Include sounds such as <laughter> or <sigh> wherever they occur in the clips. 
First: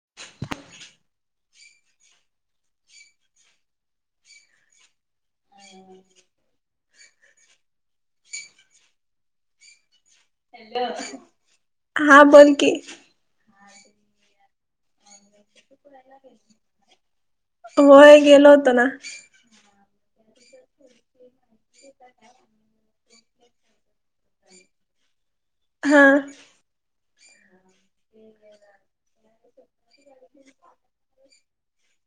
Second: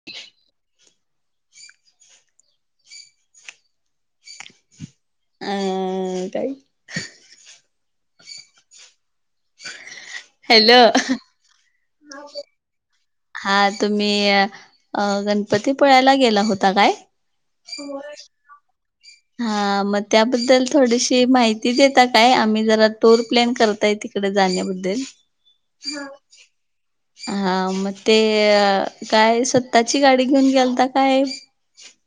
<unintelligible> अ काय <inaudible> हॅलो, हा बोल की. हा तुम्ही गणपतीपुळ्याला गेला होता काय? होय गेलो होतो ना. हा मग त्याबद्दल थोडीशी माहिती देता काय आम्ही जरा टूर प्लॅन करताय तिकडे जाण्याबद्दल. हा! हा मग ते काय स्वताची गाडी घेऊन गेलता काय?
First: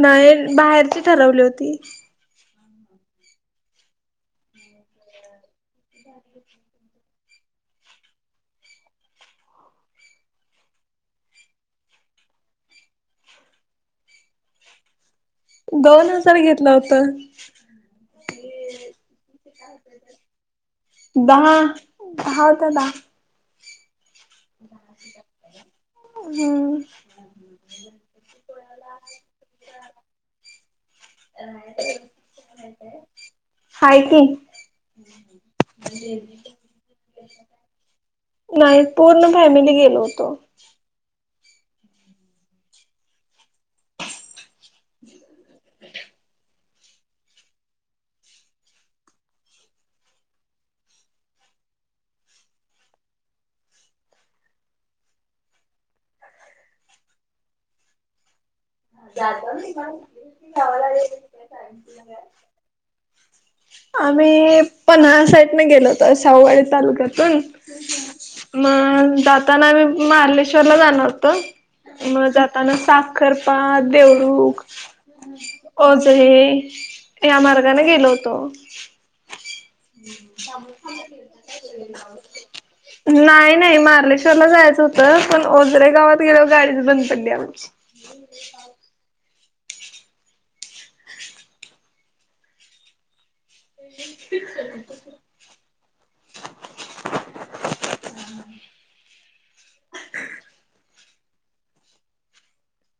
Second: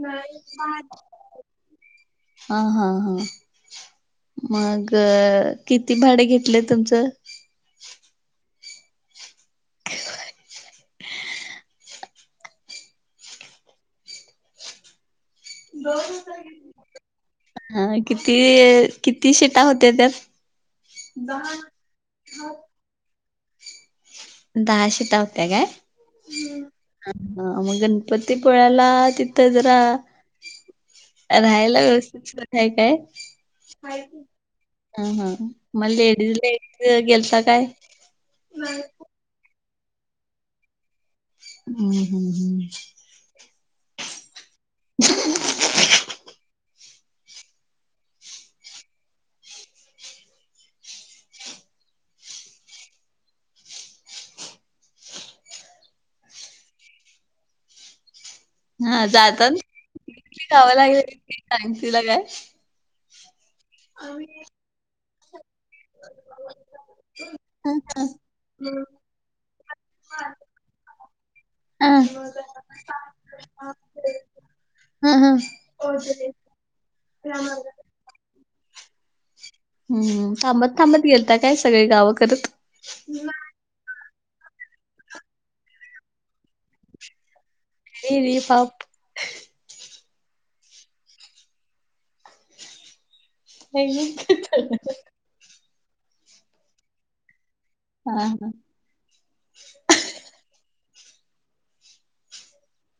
नाही बाहेरची ठरवली होती. हा हा हा, मग किती भाडे घेतले तुमचं? <unintelligible> दोन हजार घेतल होत. हा किती किती शिटा होत्या त्यात? दहा दहा होत्या दहा. दहा शीटा होत्या काय? हम्म हा हा मग गणपती पुण्याला तिथं जरा राहायला व्यवस्थितय सोय हाय हाय काय? की ह हा मग लेडीज जेंट्स गेलता काय? नाही, पूर्ण फॅमिली गेलो होतो हुं.. हुं हुं हा <unintelligible> तिला काय आम्ही पन्हाळा साईडने गेलो होतो.... शाहूवाडी तालुक्यातून हा हा मग जाताना आम्ही महालेश्वरला जाणार होतो, हा मग जाताना साखर <unintelligible> हा, हा. <unintelligible> त्या मार्गाने गेलो होतो हम्म थांबत थांबत गेलता काय सगळे गावं करत? नाई नाई, मारलेश्वरला जायचं होतं... पण ओझरे गावात गेल्यावर गाडीच बंद पडली आमची <unintelligible> <unintelligible> हा हा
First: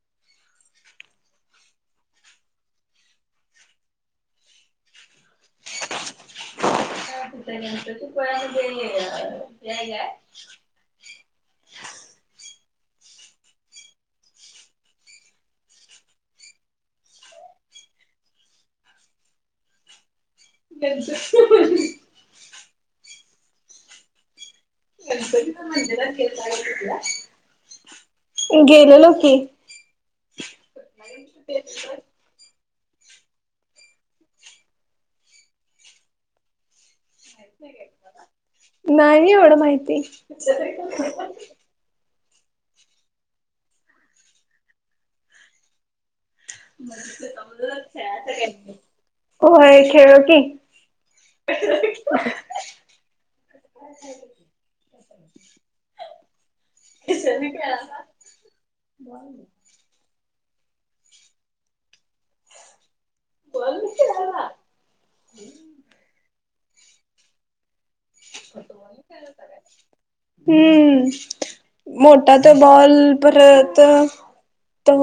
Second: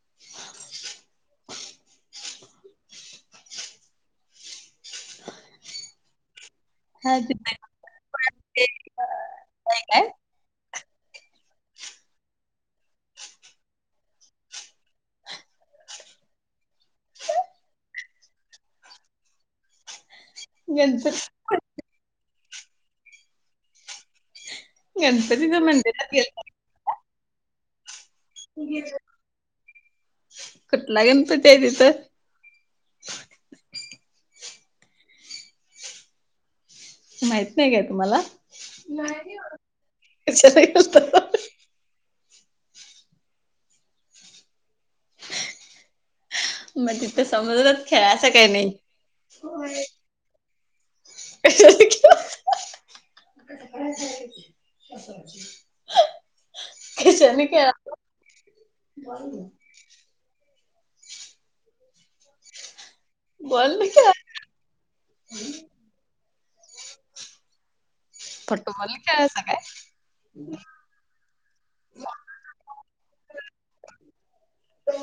<unintelligible> <inaudible> <unintelligible> हा तिथे ते, <unintelligible> नाही काय <inaudible> <unintelligible> <unintelligible> गणपतीच्या मंदिरात <unintelligible> गेलेलो की कुठला गणपती आहे तिथं माहित नाही काय तुम्हाला? नाही एवढं माहिती हो <unintelligible> मग तिथं समुद्रात खेळायचं काय नाही? <unintelligible> होय खेळलो की <unintelligible> <unintelligible> <inaudible> बंद कर फुटबॉल खेळायचा काय? हम्म मोठा तो बॉल परत तो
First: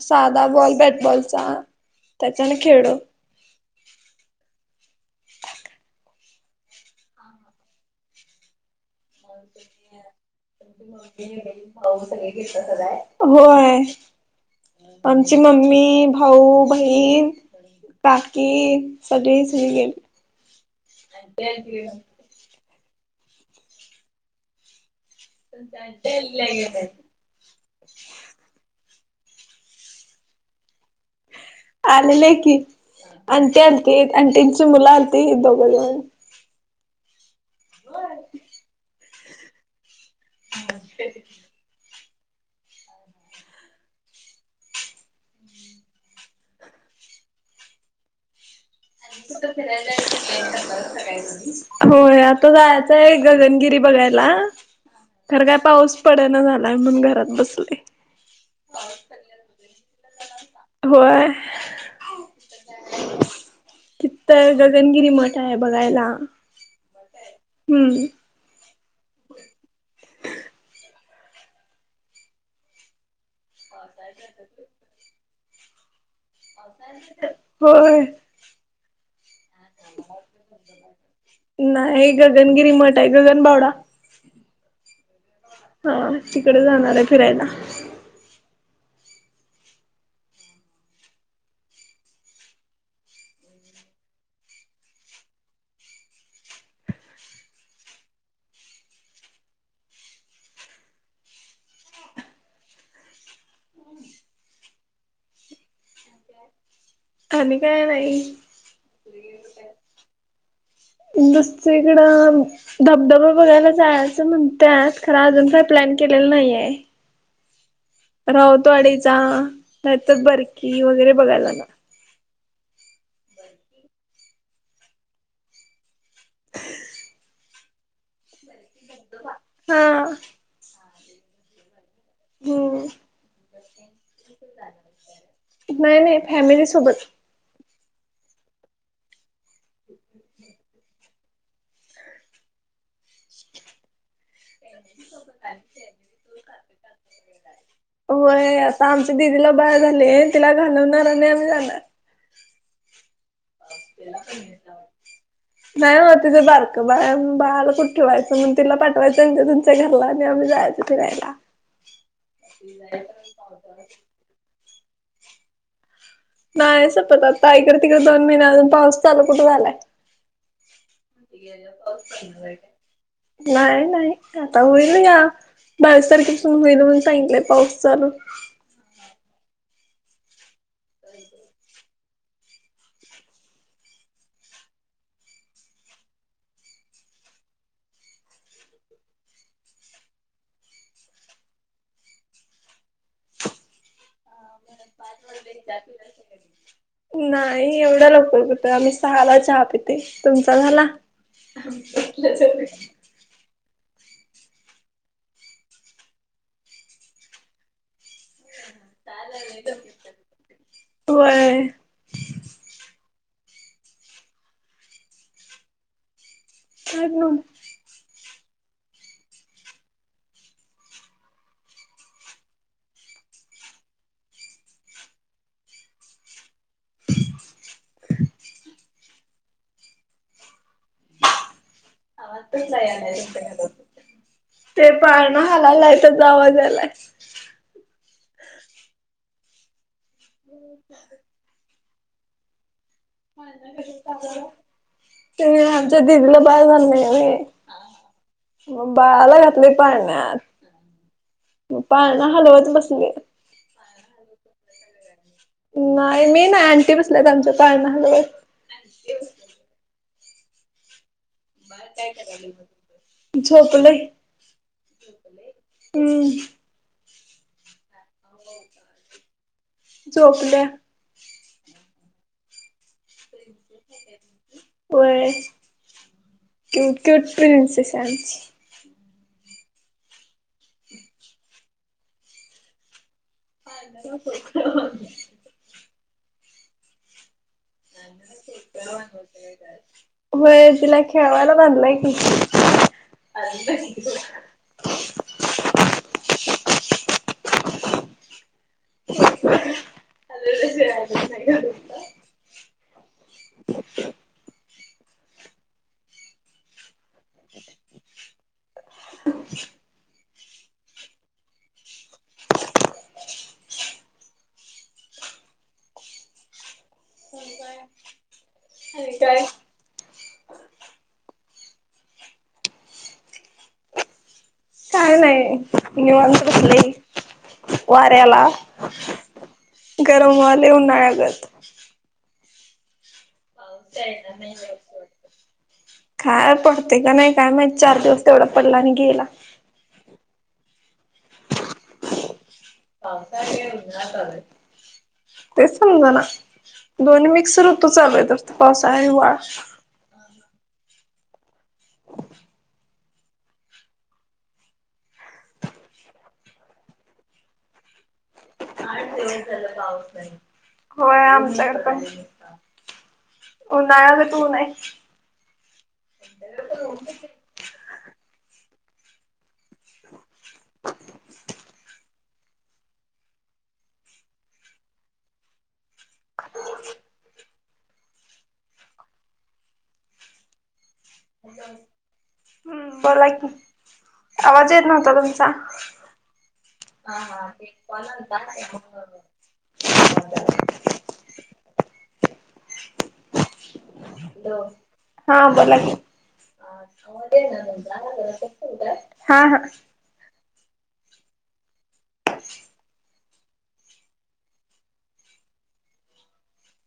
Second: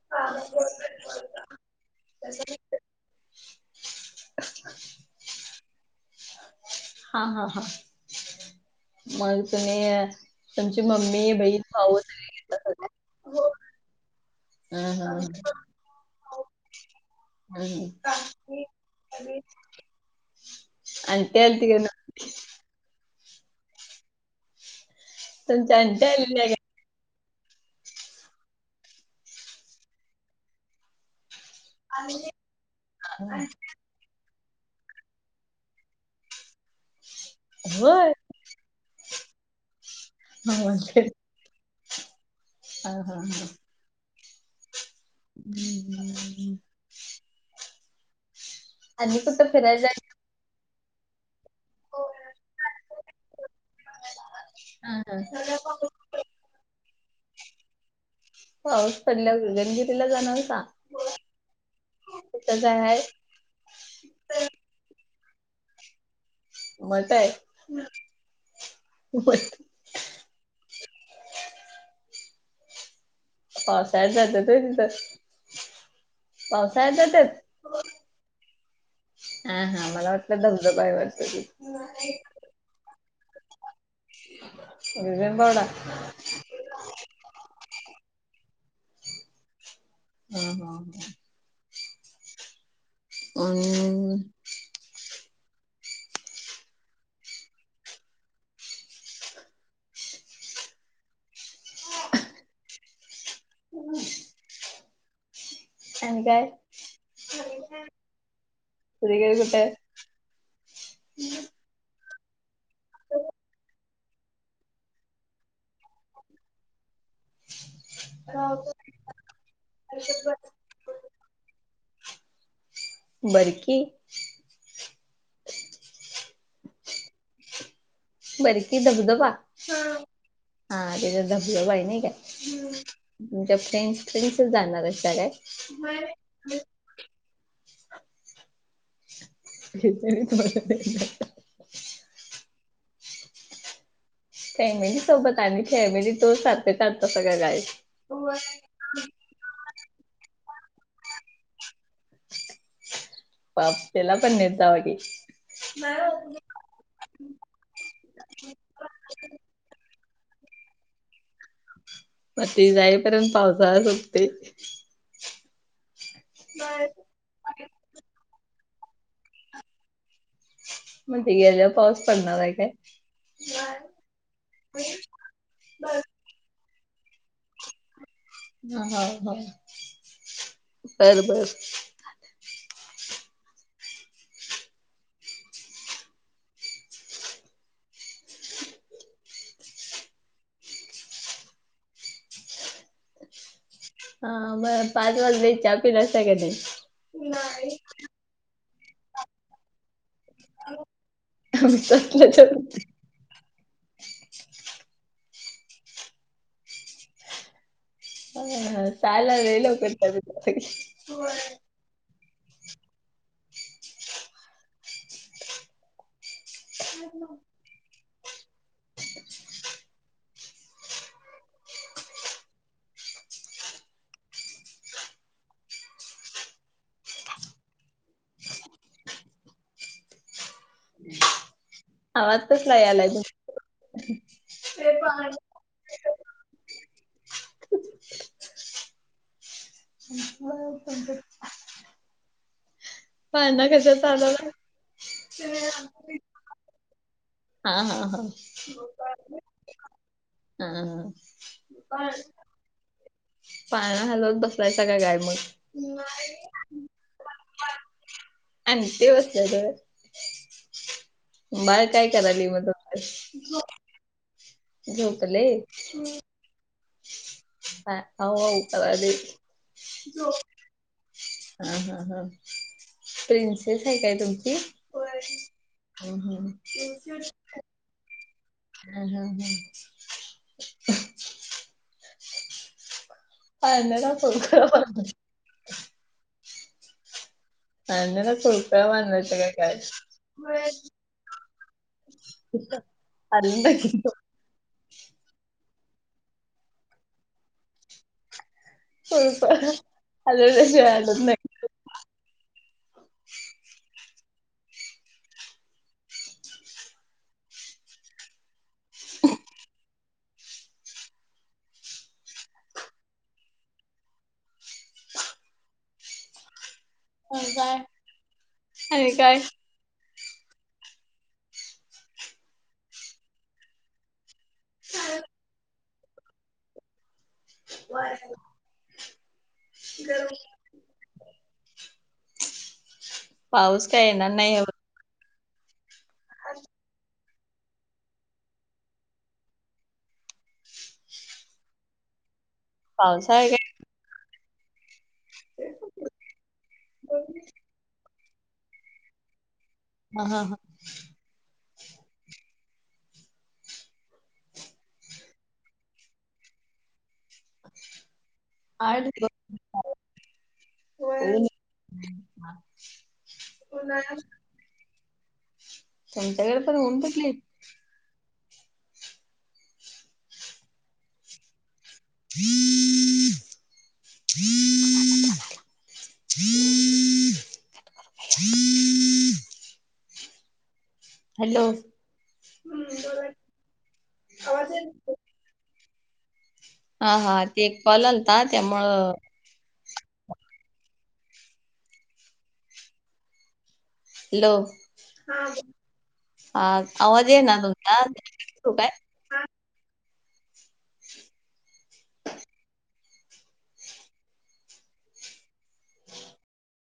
साधा बॉल... बॅटबॉलचा.. त्याच्याने खेडू <unintelligible> हा हा हा मग तुम्ही... तुमचे मम्मी, बहीण, भाऊ सगळे इथंच ए का? होय... आमची मम्मी, भाऊ बहीण हम्म बाकी सगळी सगळी आंटी आलती गेली <unintelligible> <unintelligible> <unintelligible> आलेली काय? <unintelligible> आलेले की.... अंटी आलती... अंटींची मुलं आलती.. दोघंजण होय <unintelligible> हा, हा, हा <inaudible> <unintelligible> कुठं फिरायला <unintelligible> होय... आता जायचंय, गगनगिरी बघायला... हा हा खरं काय पाऊस पडना झालाय... म्हणून घरात बसलोय पाऊस पडल्यावर गगनगिरीला जाणार का? होय हाय <unintelligible> गगनगिरी मोठा ए... बघायला मोठा ए हम्म <unintelligible> पावसाळ्यात जातात हो तिथं? पावसाळ्यात जात्यात होय हा हा... मला वाटलं धबधबा नाही ए <unintelligible> गगनगिरी मठ आहे... गगनबावडा गगनबावडा हा तिकड जाणारे फिरायला हा हा हा <unintelligible> <inaudible> आणि काय? आणि काय नाही. <unintelligible> सइकडं धबधबा बघायला जायाच म्हण त्यात खर अजून काही प्लॅन केलेला नाहीये. राऊतवाडीचा नाहीतर बरकी वगैरे बघायलाला बरकी <inaudible> बरकी धबधबा हा हा त्याजात धबधबाय नायी. हम्म तुमच्या फ्रेंडस फ्रेंड्सच जाणारेसा काय? फॅमिलीसोबत <unintelligible> फॅमिली सोबत आणि फॅमिली तो सातेत आनतासा का काय होय आता आमच्या दिदीला बाळ झालय तिला घालवणार आणि आम्ही जाणार पाप तेला पण न्हेत जावा की नाही ओ तिझ बारक बाळय म्हणू बाळाला कुठ ठिवायचं म्हन तिला पाठवायचं त्यांच्या त्यांचा च घरला आणि आम्ही जायाच फिरायला म ती जाईपर्यंत पावसाळ सपतोय. नाही सपत आता इकड तिकड दोन महिने अजून पाऊस चालू कुठं झालाय. म ती गेल्याव पाऊस पडणाराय काय? नाही नाही आता होईल या बावीस तारखे हुईल म्हणून सांगितलंय पाऊस चालू हा हा ह बर बर हा बर पाच वाजले चहा पिलासा का नाही. लवकर कुट आम्ही सहाला चहा पितोय तुमचा झाला आम्ही तसलं <unintelligible> अहह सहाला आलोय लवकर तर सगळी होय. काड नोन आवाज कसला यायलाय तुमचा घरात ते पाळणा हलालाय त्याचा आवाजा यालाय <inaudible> <unintelligible> पाळणा कशात हलवला? <unintelligible> ते आमच्या दिदीला बाळ झालेल नाहिये होय. हा हा हा घातलय <unintelligible> हा हा पळना हलवत बसलिया पाळना हलवत बसलायसा का काय मग? नाही मी नाही आंटी बसल्यात आमच्या पाळणा हलवत आंटी बसल्यात होय. बाळ काय करालय म तुमच झो झोपलय झोपलय हम्म अ आऊ आऊ करालय झोपल्या झोपल हा हा हा प्रिन्स तेच हाय काय तुमची होय व्हय हम्म हम्म <unintelligible> प्रिंसेस चान्स हम् हम् हम् <unintelligible> आण्याला चोप्या बांधल्यासा का काय? व्हय तिला खेळवायला बांधलंय की अंद कित. सुप अ नाही. अच्छा! <inaudible> <inaudible> अ काय आणि काय. काय नाही आहे इे व पले वाऱ्याला गरम वाले उन्हाळगत पाऊस का येणार नाही ह काय पडते का नाही काय माहि चार दिवस तेवढा पडला आणि गेला. पावसाळा काय? ते समजा ना दोन् मिक्स रूप तू चाल तर पासा आहे. हा हां हां. <inaudible> <inaudible> आठ होय दिवस ऊन आमच्याकड का हो नाग तू नाहीय संंत्यागड प होऊन बली <inaudible> थ्री थ्री. हम् हम्. हम् बोला कि आवाज येत नव्हता तुमचा.. हा हा ते एक पलनता त्यामुळं लो हा बोला की. आवाज ये ना तुमचाू काय हा हा <inaudible> <inaudible>